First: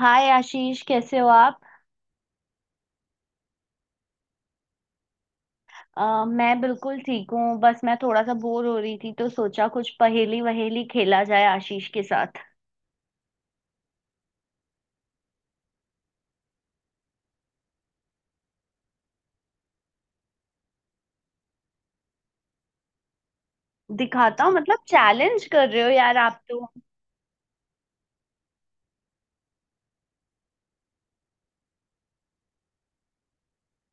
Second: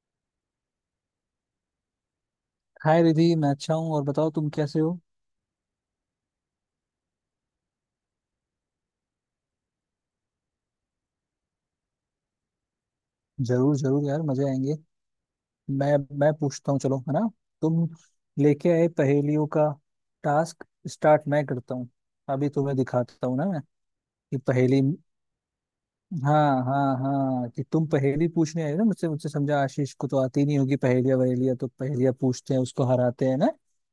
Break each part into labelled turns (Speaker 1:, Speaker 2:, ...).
Speaker 1: हाय आशीष कैसे हो आप।
Speaker 2: हाय रिधि, मैं अच्छा हूँ। और बताओ, तुम कैसे हो?
Speaker 1: मैं बिल्कुल ठीक हूँ, बस मैं थोड़ा सा बोर हो रही थी तो सोचा कुछ पहेली वहेली खेला जाए आशीष के साथ।
Speaker 2: जरूर जरूर, यार मजे आएंगे। मैं पूछता हूँ, चलो है ना। तुम लेके आए पहेलियों का टास्क। स्टार्ट मैं करता हूँ। अभी तुम्हें दिखाता हूँ ना मैं। कि
Speaker 1: दिखाता हूँ
Speaker 2: पहेली।
Speaker 1: मतलब चैलेंज कर रहे हो यार आप
Speaker 2: हाँ
Speaker 1: तो।
Speaker 2: हाँ हाँ, कि तुम पहेली पूछने आए ना मुझसे मुझसे। समझा, आशीष को तो आती नहीं होगी पहेलियाँ वहेलियाँ, तो पहेलियाँ पूछते हैं, उसको हराते हैं ना।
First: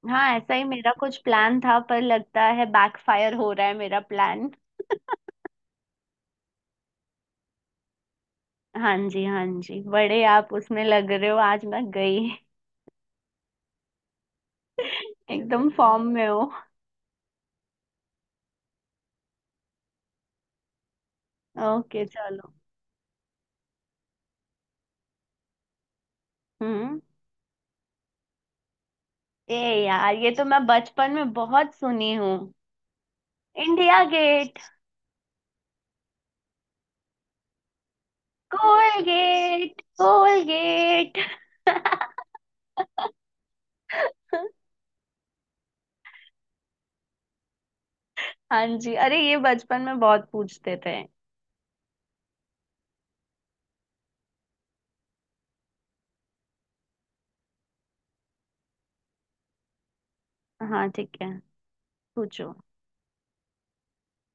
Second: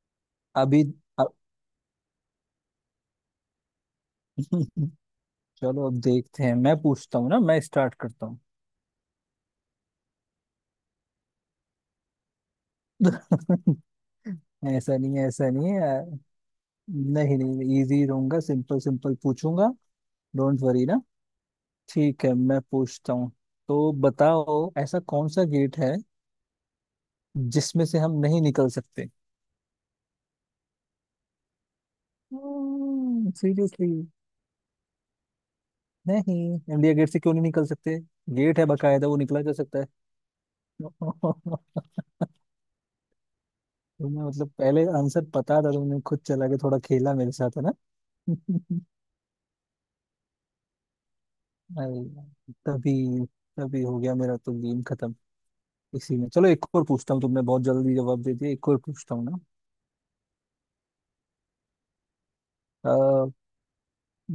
Speaker 1: हाँ ऐसा ही
Speaker 2: अभी
Speaker 1: मेरा कुछ
Speaker 2: अब-
Speaker 1: प्लान था, पर लगता है बैकफायर हो रहा है मेरा प्लान।
Speaker 2: चलो अब देखते हैं, मैं पूछता हूँ ना, मैं स्टार्ट करता हूँ।
Speaker 1: हाँ जी, हाँ जी, बड़े आप उसमें लग रहे हो आज, मैं गई।
Speaker 2: ऐसा नहीं है, ऐसा
Speaker 1: एकदम
Speaker 2: नहीं है।
Speaker 1: फॉर्म में हो।
Speaker 2: नहीं नहीं, मैं इजी रहूंगा, सिंपल सिंपल पूछूंगा। डोंट वरी ना।
Speaker 1: ओके
Speaker 2: ठीक है,
Speaker 1: चलो।
Speaker 2: मैं पूछता हूँ। तो बताओ, ऐसा कौन सा गेट है
Speaker 1: हम्म।
Speaker 2: जिसमें से हम नहीं निकल सकते?
Speaker 1: ए। यार ये तो मैं बचपन में बहुत सुनी हूँ।
Speaker 2: सीरियसली?
Speaker 1: India Gate.
Speaker 2: नहीं। इंडिया गेट से क्यों नहीं निकल सकते? गेट है बकायदा, वो निकला जा सकता
Speaker 1: कोलगेट
Speaker 2: है।
Speaker 1: कोलगेट।
Speaker 2: तुम्हें मतलब पहले आंसर पता था, तुमने खुद चला के थोड़ा खेला मेरे साथ, है ना?
Speaker 1: हाँ जी, अरे ये बचपन में बहुत पूछते थे।
Speaker 2: अरे यार, तभी तभी हो गया मेरा तो गेम खत्म। इसी में चलो, एक और पूछता हूँ, तुमने बहुत जल्दी जवाब दे दिया, एक और पूछता हूँ ना।
Speaker 1: हाँ ठीक है। पूछो।
Speaker 2: वैसे,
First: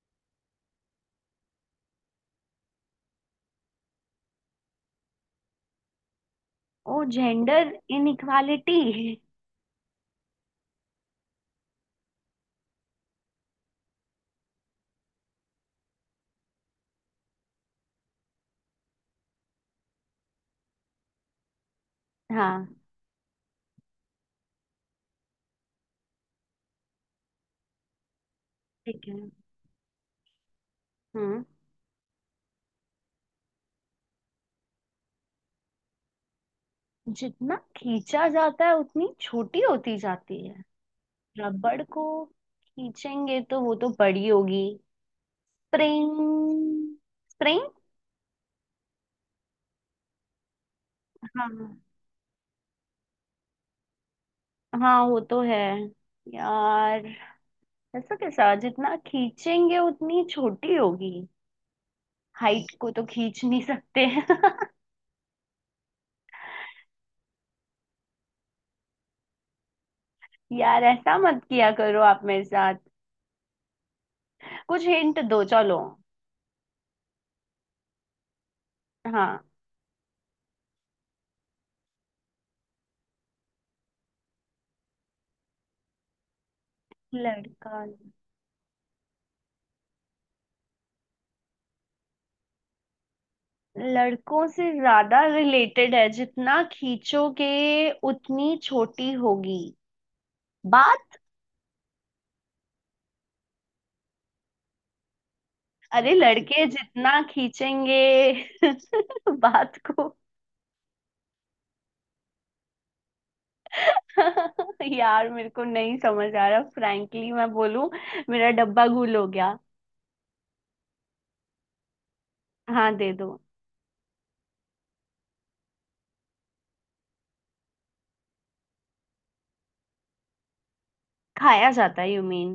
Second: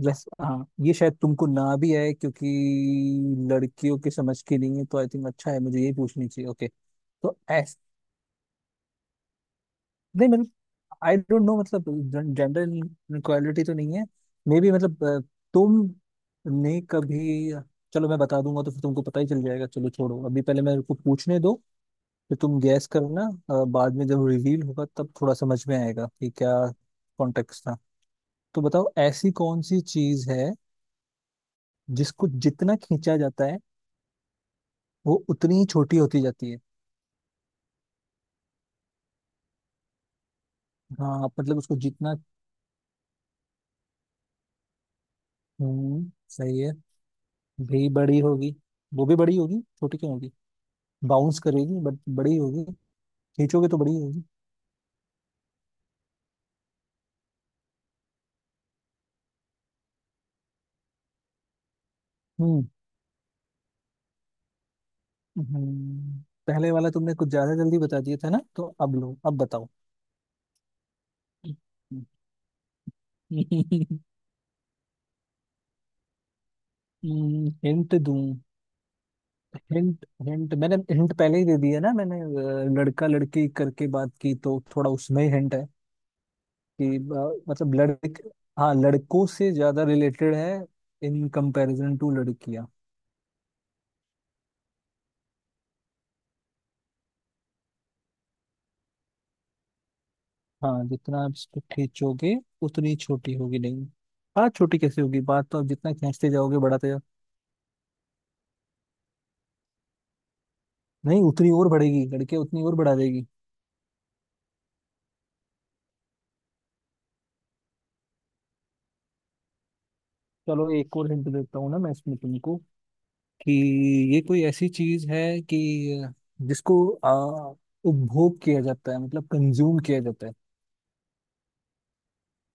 Speaker 2: हाँ ये शायद तुमको ना भी आए क्योंकि लड़कियों के समझ के नहीं है, तो आई थिंक अच्छा है, मुझे ये पूछनी चाहिए। ओके।
Speaker 1: ओ
Speaker 2: तो
Speaker 1: जेंडर
Speaker 2: ऐस
Speaker 1: इनइक्वालिटी।
Speaker 2: नहीं, मतलब आई डोंट नो, मतलब जेंडर इनक्वालिटी तो नहीं है। मे बी मतलब तुम ने कभी... चलो मैं बता दूंगा तो फिर तुमको पता ही चल जाएगा, चलो छोड़ो, अभी पहले मेरे को पूछने दो। फिर तुम
Speaker 1: हाँ
Speaker 2: गैस करना। बाद में जब रिवील होगा तब थोड़ा समझ में आएगा कि क्या कॉन्टेक्स्ट था। तो बताओ,
Speaker 1: ठीक है।
Speaker 2: ऐसी कौन सी चीज है
Speaker 1: हम्म।
Speaker 2: जिसको जितना खींचा जाता है वो उतनी ही छोटी होती जाती है?
Speaker 1: जितना खींचा जाता है उतनी छोटी होती जाती है।
Speaker 2: हाँ मतलब उसको
Speaker 1: रबड़ को
Speaker 2: जितना...
Speaker 1: खींचेंगे तो वो तो बड़ी होगी।
Speaker 2: हम्म, सही है।
Speaker 1: स्प्रिंग। स्प्रिंग।
Speaker 2: भी बड़ी होगी। वो भी बड़ी होगी, छोटी क्यों होगी? बाउंस
Speaker 1: हाँ।
Speaker 2: करेगी बट बड़ी होगी। खींचोगे तो बड़ी होगी।
Speaker 1: हाँ वो तो है। यार ऐसा कैसा, जितना खींचेंगे उतनी छोटी होगी।
Speaker 2: हम्म।
Speaker 1: हाइट को तो खींच नहीं सकते
Speaker 2: हम्म, पहले वाला तुमने कुछ ज्यादा जल्दी बता दिया था ना, तो अब लो, अब बताओ।
Speaker 1: यार ऐसा मत किया करो आप मेरे साथ। कुछ हिंट दो चलो।
Speaker 2: हिंट दूं?
Speaker 1: हाँ।
Speaker 2: हिंट हिंट, मैंने हिंट पहले ही दे दिया ना, मैंने लड़का लड़की करके बात की, तो थोड़ा उसमें ही हिंट है। कि मतलब
Speaker 1: लड़का।
Speaker 2: लड़के। हाँ, लड़कों से ज्यादा रिलेटेड है इन कंपैरिजन टू लड़कियां।
Speaker 1: लड़कों से ज्यादा रिलेटेड है, जितना खींचोगे उतनी छोटी होगी।
Speaker 2: हाँ,
Speaker 1: बात।
Speaker 2: जितना आप इसको खींचोगे उतनी छोटी होगी। नहीं, बात छोटी कैसे होगी? बात तो आप जितना
Speaker 1: अरे
Speaker 2: खींचते जाओगे,
Speaker 1: लड़के
Speaker 2: बढ़ाते जाओ।
Speaker 1: जितना खींचेंगे बात को।
Speaker 2: नहीं, उतनी और बढ़ेगी, लड़के उतनी और बढ़ा देगी।
Speaker 1: यार मेरे को नहीं समझ आ रहा, फ्रैंकली मैं बोलूं, मेरा डब्बा गुल हो गया।
Speaker 2: चलो एक और हिंट देता हूँ ना मैं इसमें तुमको।
Speaker 1: हाँ दे दो।
Speaker 2: कि ये कोई ऐसी चीज है कि जिसको आ, उपभोग किया जाता है, मतलब कंज्यूम किया जाता है।
Speaker 1: खाया जाता है यू मीन।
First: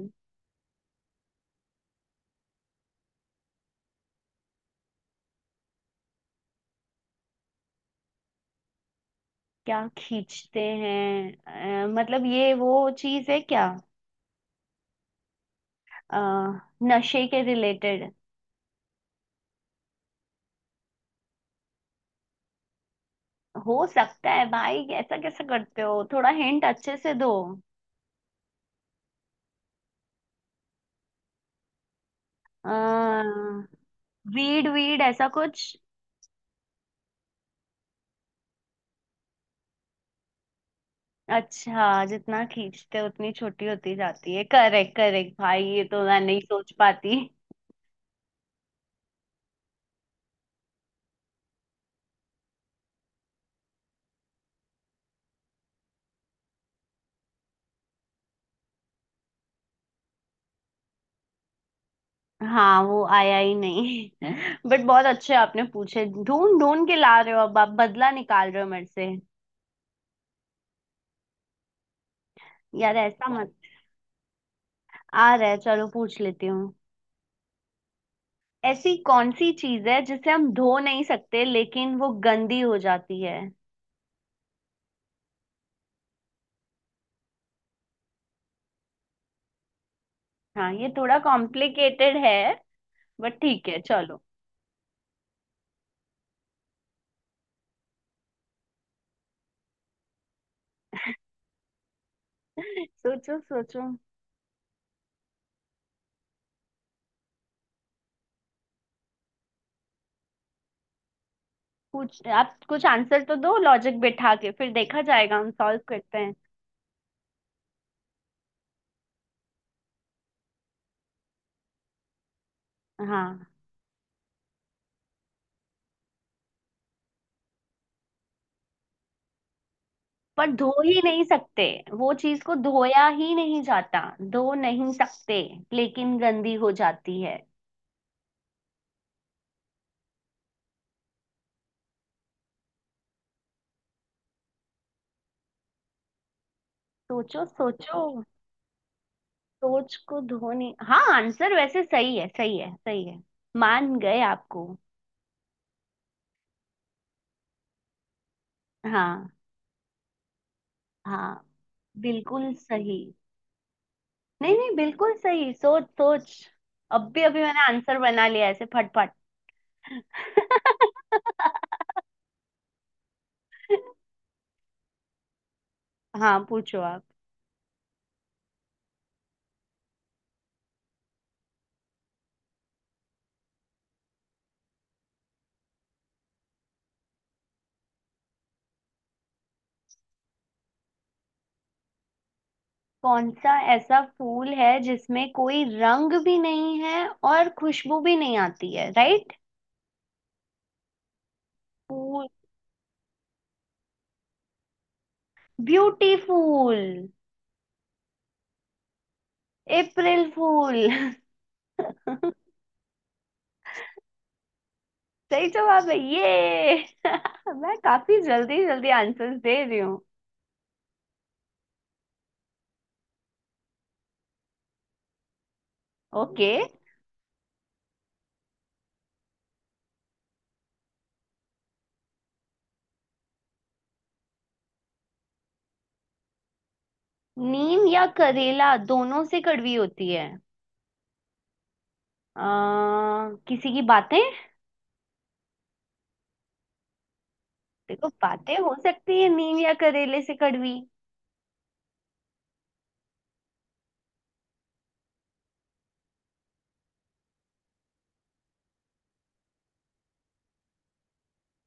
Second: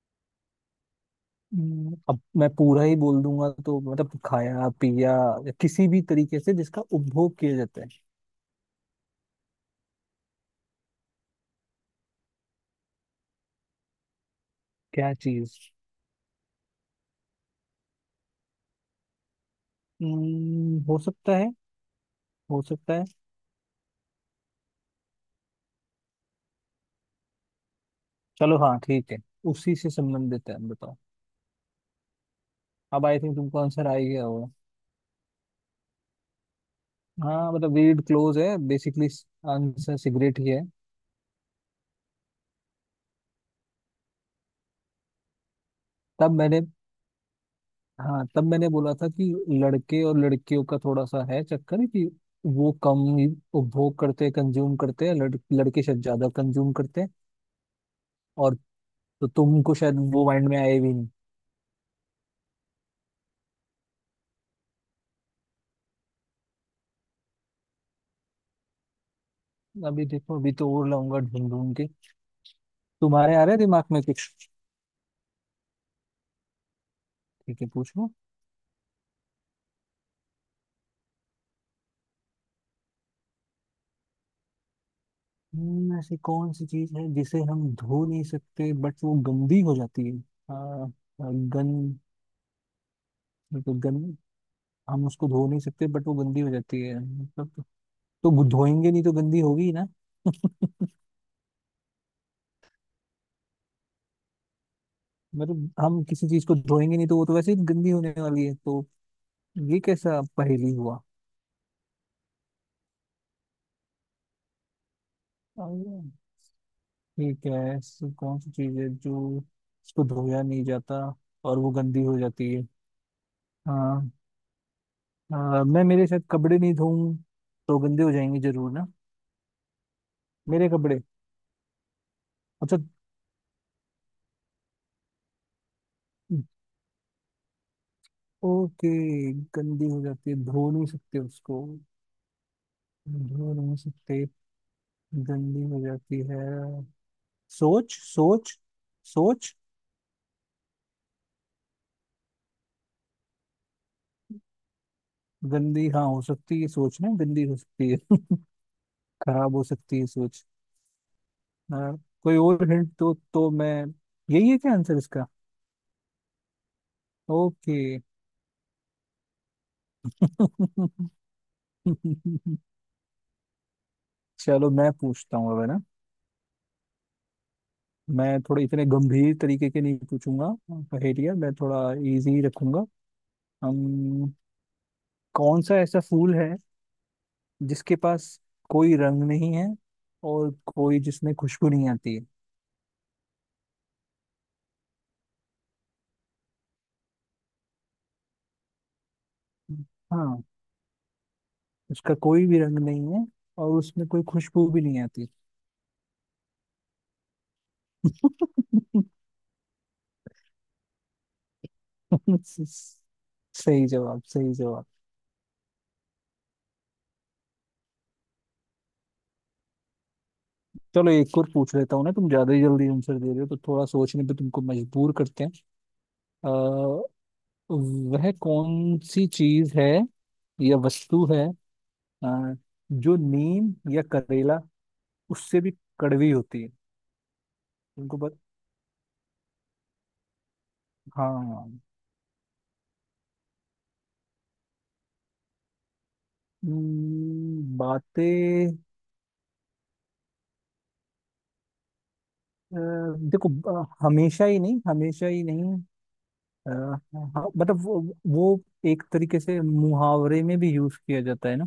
Speaker 2: अब मैं पूरा ही बोल दूंगा तो मतलब खाया पिया या किसी भी तरीके से जिसका उपभोग किया जाता है।
Speaker 1: क्या खींचते हैं? मतलब ये वो चीज है क्या?
Speaker 2: क्या चीज?
Speaker 1: अ, नशे के रिलेटेड।
Speaker 2: हो सकता है। हो सकता है।
Speaker 1: हो सकता है भाई, ऐसा कैसे करते हो, थोड़ा हिंट अच्छे से दो।
Speaker 2: चलो हाँ, ठीक है। उसी से संबंधित है, बताओ।
Speaker 1: अ,
Speaker 2: अब आई थिंक तुमको आंसर आ ही गया होगा।
Speaker 1: वीड, वीड ऐसा कुछ।
Speaker 2: हाँ मतलब रीड क्लोज है बेसिकली। आंसर सिगरेट ही है।
Speaker 1: अच्छा, जितना खींचते उतनी छोटी होती जाती है। करेक्ट करेक्ट, भाई ये तो मैं
Speaker 2: तब
Speaker 1: नहीं
Speaker 2: मैंने...
Speaker 1: सोच पाती।
Speaker 2: हाँ तब मैंने बोला था कि लड़के और लड़कियों का थोड़ा सा है चक्कर, कि वो कम ही उपभोग करते हैं, कंज्यूम करते हैं, लड़के शायद ज्यादा कंज्यूम करते हैं। और तो तुमको शायद वो माइंड में आए भी नहीं।
Speaker 1: हाँ वो आया ही नहीं बट बहुत अच्छे आपने पूछे, ढूंढ ढूंढ के ला रहे हो, अब आप बदला निकाल रहे हो मेरे से।
Speaker 2: अभी देखो, अभी तो और लाऊंगा ढूंढ ढूंढ के।
Speaker 1: यार ऐसा
Speaker 2: तुम्हारे आ
Speaker 1: मत।
Speaker 2: रहे दिमाग में कुछ?
Speaker 1: आ रहा है, चलो पूछ लेती हूँ।
Speaker 2: ठीक है, पूछो।
Speaker 1: ऐसी कौन सी चीज है जिसे हम धो नहीं सकते लेकिन वो गंदी हो जाती है?
Speaker 2: ऐसी कौन सी चीज है जिसे हम धो नहीं सकते बट वो गंदी हो जाती है?
Speaker 1: हाँ ये
Speaker 2: आ,
Speaker 1: थोड़ा
Speaker 2: गन।
Speaker 1: कॉम्प्लिकेटेड है, बट ठीक
Speaker 2: तो
Speaker 1: है
Speaker 2: गन?
Speaker 1: चलो।
Speaker 2: हम उसको धो नहीं सकते बट वो गंदी हो जाती है मतलब। तो धोएंगे नहीं तो गंदी होगी ही ना।
Speaker 1: सोचो, सोचो।
Speaker 2: मतलब हम किसी चीज को धोएंगे नहीं तो वो तो वैसे ही गंदी होने वाली है, तो ये कैसा पहेली हुआ?
Speaker 1: कुछ आप कुछ आंसर तो दो, लॉजिक बिठा के फिर देखा जाएगा, हम सॉल्व करते हैं।
Speaker 2: ठीक है, ऐसी कौन सी चीज है जो उसको धोया नहीं जाता और वो गंदी हो जाती है?
Speaker 1: हाँ।
Speaker 2: हाँ। मैं मेरे शायद कपड़े नहीं धोऊं तो गंदे हो जाएंगे जरूर ना।
Speaker 1: पर धो
Speaker 2: मेरे कपड़े।
Speaker 1: ही नहीं सकते। वो चीज को
Speaker 2: अच्छा।
Speaker 1: धोया ही नहीं जाता। धो नहीं सकते लेकिन गंदी हो जाती है।
Speaker 2: ओके। गंदी हो जाती है, धो नहीं सकते उसको। धो नहीं सकते। गंदी हो जाती है।
Speaker 1: सोचो,
Speaker 2: सोच
Speaker 1: सोचो।
Speaker 2: सोच, सोच।
Speaker 1: सोच को धोने, हाँ आंसर वैसे सही है, सही है, सही है। मान गए आपको।
Speaker 2: गंदी हाँ हो सकती है, सोच ना गंदी हो सकती है।
Speaker 1: हाँ।
Speaker 2: खराब हो सकती है सोच।
Speaker 1: हाँ,
Speaker 2: हाँ। कोई
Speaker 1: बिल्कुल
Speaker 2: और हिंट
Speaker 1: सही।
Speaker 2: तो मैं... यही
Speaker 1: नहीं
Speaker 2: है क्या
Speaker 1: नहीं,
Speaker 2: आंसर
Speaker 1: बिल्कुल
Speaker 2: इसका?
Speaker 1: सही, सोच, सोच। अभी अभी मैंने
Speaker 2: ओके।
Speaker 1: आंसर बना लिया ऐसे फटफट।
Speaker 2: चलो मैं पूछता हूँ अब, है ना?
Speaker 1: हाँ पूछो आप।
Speaker 2: मैं थोड़े इतने गंभीर तरीके के नहीं पूछूंगा पहेलियाँ, मैं थोड़ा इजी रखूंगा। हम, कौन सा ऐसा फूल है जिसके पास कोई रंग नहीं है और कोई जिसमें खुशबू नहीं आती है?
Speaker 1: कौन सा ऐसा फूल है जिसमें कोई रंग भी नहीं है और खुशबू भी नहीं आती है, राइट?
Speaker 2: हाँ, उसका
Speaker 1: फूल।
Speaker 2: कोई भी रंग नहीं है और उसमें कोई खुशबू भी नहीं आती।
Speaker 1: ब्यूटीफुल। अप्रैल फूल।
Speaker 2: सही जवाब, सही जवाब।
Speaker 1: सही जवाब है ये। मैं काफी जल्दी जल्दी आंसर्स दे रही।
Speaker 2: चलो एक और पूछ लेता हूँ ना, तुम ज्यादा ही जल्दी आंसर दे रहे हो, तो थोड़ा सोचने पे तुमको मजबूर करते हैं।
Speaker 1: ओके।
Speaker 2: आ, वह कौन सी चीज है या वस्तु है, अ, जो नीम या करेला उससे भी कड़वी होती है?
Speaker 1: नीम या
Speaker 2: तुमको
Speaker 1: करेला दोनों से कड़वी होती है?
Speaker 2: हाँ
Speaker 1: किसी की बातें। देखो बातें हो
Speaker 2: बातें।
Speaker 1: सकती है नीम या करेले से कड़वी।
Speaker 2: अ, देखो, हमेशा ही नहीं, हमेशा ही नहीं, हाँ, मतलब वो एक तरीके से मुहावरे में भी यूज किया जाता है ना।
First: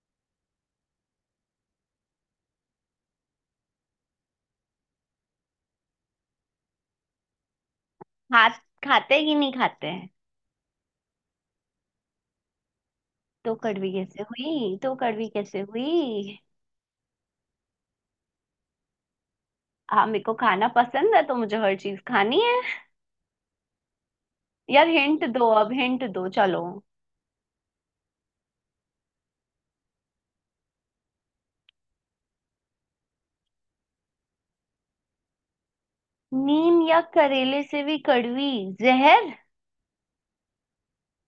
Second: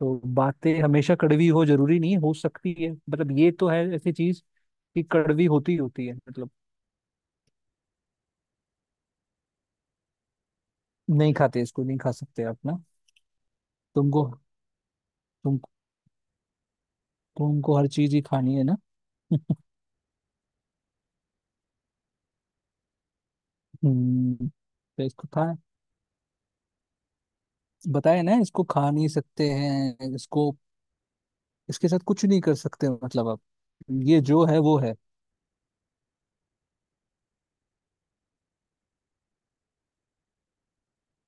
Speaker 2: तो बातें हमेशा कड़वी हो जरूरी नहीं है, हो सकती है मतलब, ये तो है ऐसी चीज कि कड़वी होती ही होती है मतलब।
Speaker 1: हाथ। खाते कि नहीं खाते हैं?
Speaker 2: नहीं खाते, इसको नहीं खा सकते आप ना।
Speaker 1: तो कड़वी कैसे
Speaker 2: तुमको
Speaker 1: हुई, तो कड़वी कैसे
Speaker 2: तुम
Speaker 1: हुई?
Speaker 2: तुमको हर चीज ही खानी है ना?
Speaker 1: हाँ मेरे को खाना पसंद है तो मुझे हर चीज खानी है। यार
Speaker 2: तो
Speaker 1: हिंट
Speaker 2: इसको खा...
Speaker 1: दो, अब हिंट दो चलो।
Speaker 2: बताए ना, इसको खा नहीं सकते हैं इसको। इसके साथ कुछ नहीं कर सकते मतलब आप। ये जो है वो है।
Speaker 1: नीम या करेले से भी कड़वी। जहर।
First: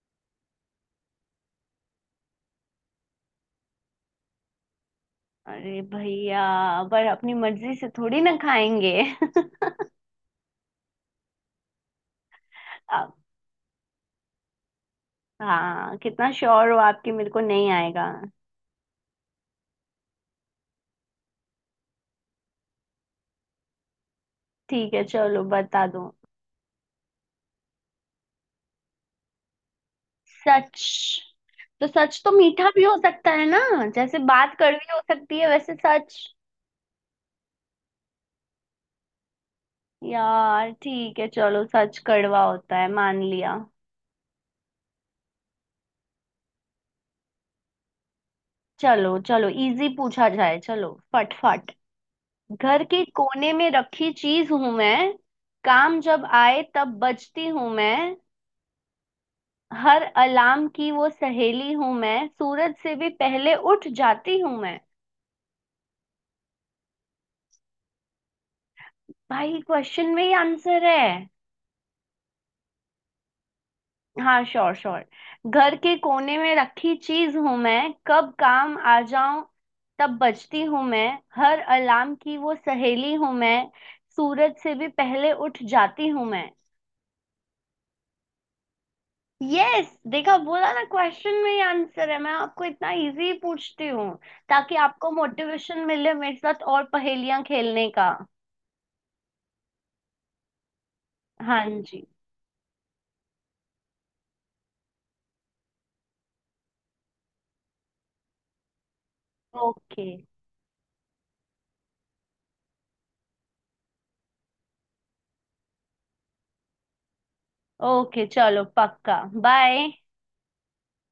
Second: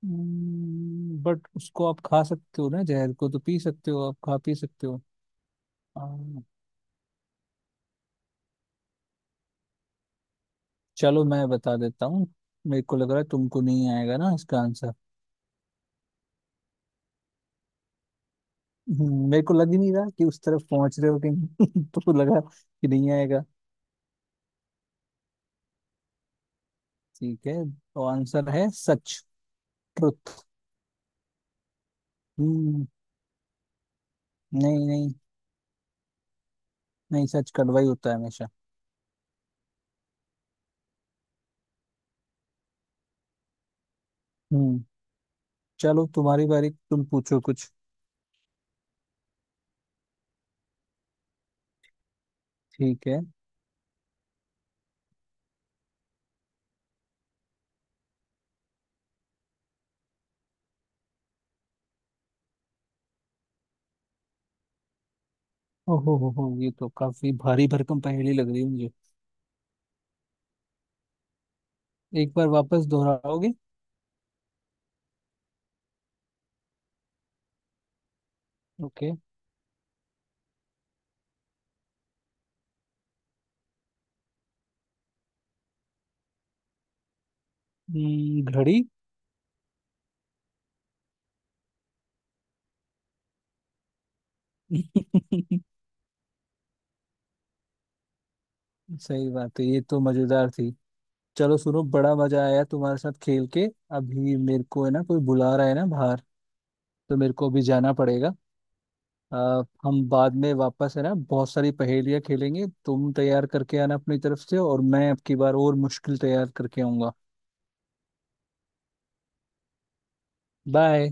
Speaker 2: बट उसको आप खा सकते हो ना, जहर को तो पी सकते हो, आप खा पी सकते हो।
Speaker 1: अरे भैया,
Speaker 2: हाँ।
Speaker 1: पर अपनी मर्जी से थोड़ी ना खाएंगे
Speaker 2: चलो मैं बता देता हूँ। मेरे को लग
Speaker 1: आप।
Speaker 2: रहा है तुमको नहीं आएगा ना इसका आंसर।
Speaker 1: हाँ कितना श्योर हो आपकी मेरे को नहीं आएगा?
Speaker 2: मेरे को लग ही नहीं रहा कि उस तरफ पहुंच रहे हो कि नहीं। तो लगा कि नहीं आएगा।
Speaker 1: ठीक है चलो बता दो।
Speaker 2: ठीक है तो आंसर है सच। ट्रुथ।
Speaker 1: सच? तो सच तो मीठा भी
Speaker 2: हम्म।
Speaker 1: हो सकता है ना। जैसे बात
Speaker 2: नहीं
Speaker 1: कड़वी हो
Speaker 2: नहीं,
Speaker 1: सकती है वैसे सच।
Speaker 2: नहीं सच कड़वा ही होता है हमेशा।
Speaker 1: यार ठीक है चलो, सच कड़वा होता है मान लिया।
Speaker 2: हम्म। चलो तुम्हारी बारी, तुम पूछो कुछ।
Speaker 1: चलो चलो इजी पूछा जाए, चलो फटफट। घर के
Speaker 2: ठीक है।
Speaker 1: कोने में रखी चीज हूं मैं, काम जब आए तब बजती हूं मैं, हर अलार्म की वो सहेली हूं मैं, सूरज से भी पहले उठ जाती हूं मैं।
Speaker 2: ओहो हो, ये तो काफी भारी भरकम पहेली लग रही है मुझे।
Speaker 1: भाई क्वेश्चन में ही आंसर है।
Speaker 2: एक बार वापस दोहराओगे?
Speaker 1: हाँ श्योर श्योर। घर के कोने में रखी चीज हूं मैं, कब काम आ
Speaker 2: ओके।
Speaker 1: जाऊं तब बजती हूं मैं, हर अलार्म की वो सहेली हूं मैं, सूरज से भी पहले उठ जाती हूं मैं।
Speaker 2: घड़ी।
Speaker 1: यस, देखा बोला ना क्वेश्चन में ही आंसर है, मैं आपको इतना इजी पूछती हूँ ताकि आपको मोटिवेशन मिले मेरे साथ और पहेलियां खेलने का।
Speaker 2: सही बात है, ये तो मजेदार थी। चलो
Speaker 1: हाँ
Speaker 2: सुनो,
Speaker 1: जी।
Speaker 2: बड़ा मजा आया तुम्हारे साथ खेल के। अभी मेरे को है ना कोई बुला रहा है ना बाहर, तो मेरे को अभी जाना पड़ेगा।
Speaker 1: ओके।
Speaker 2: हम बाद में वापस, है ना, बहुत सारी पहेलियां खेलेंगे, तुम तैयार करके आना अपनी तरफ से और मैं अब की बार और मुश्किल तैयार करके आऊंगा।
Speaker 1: ओके चलो पक्का। बाय।
Speaker 2: बाय।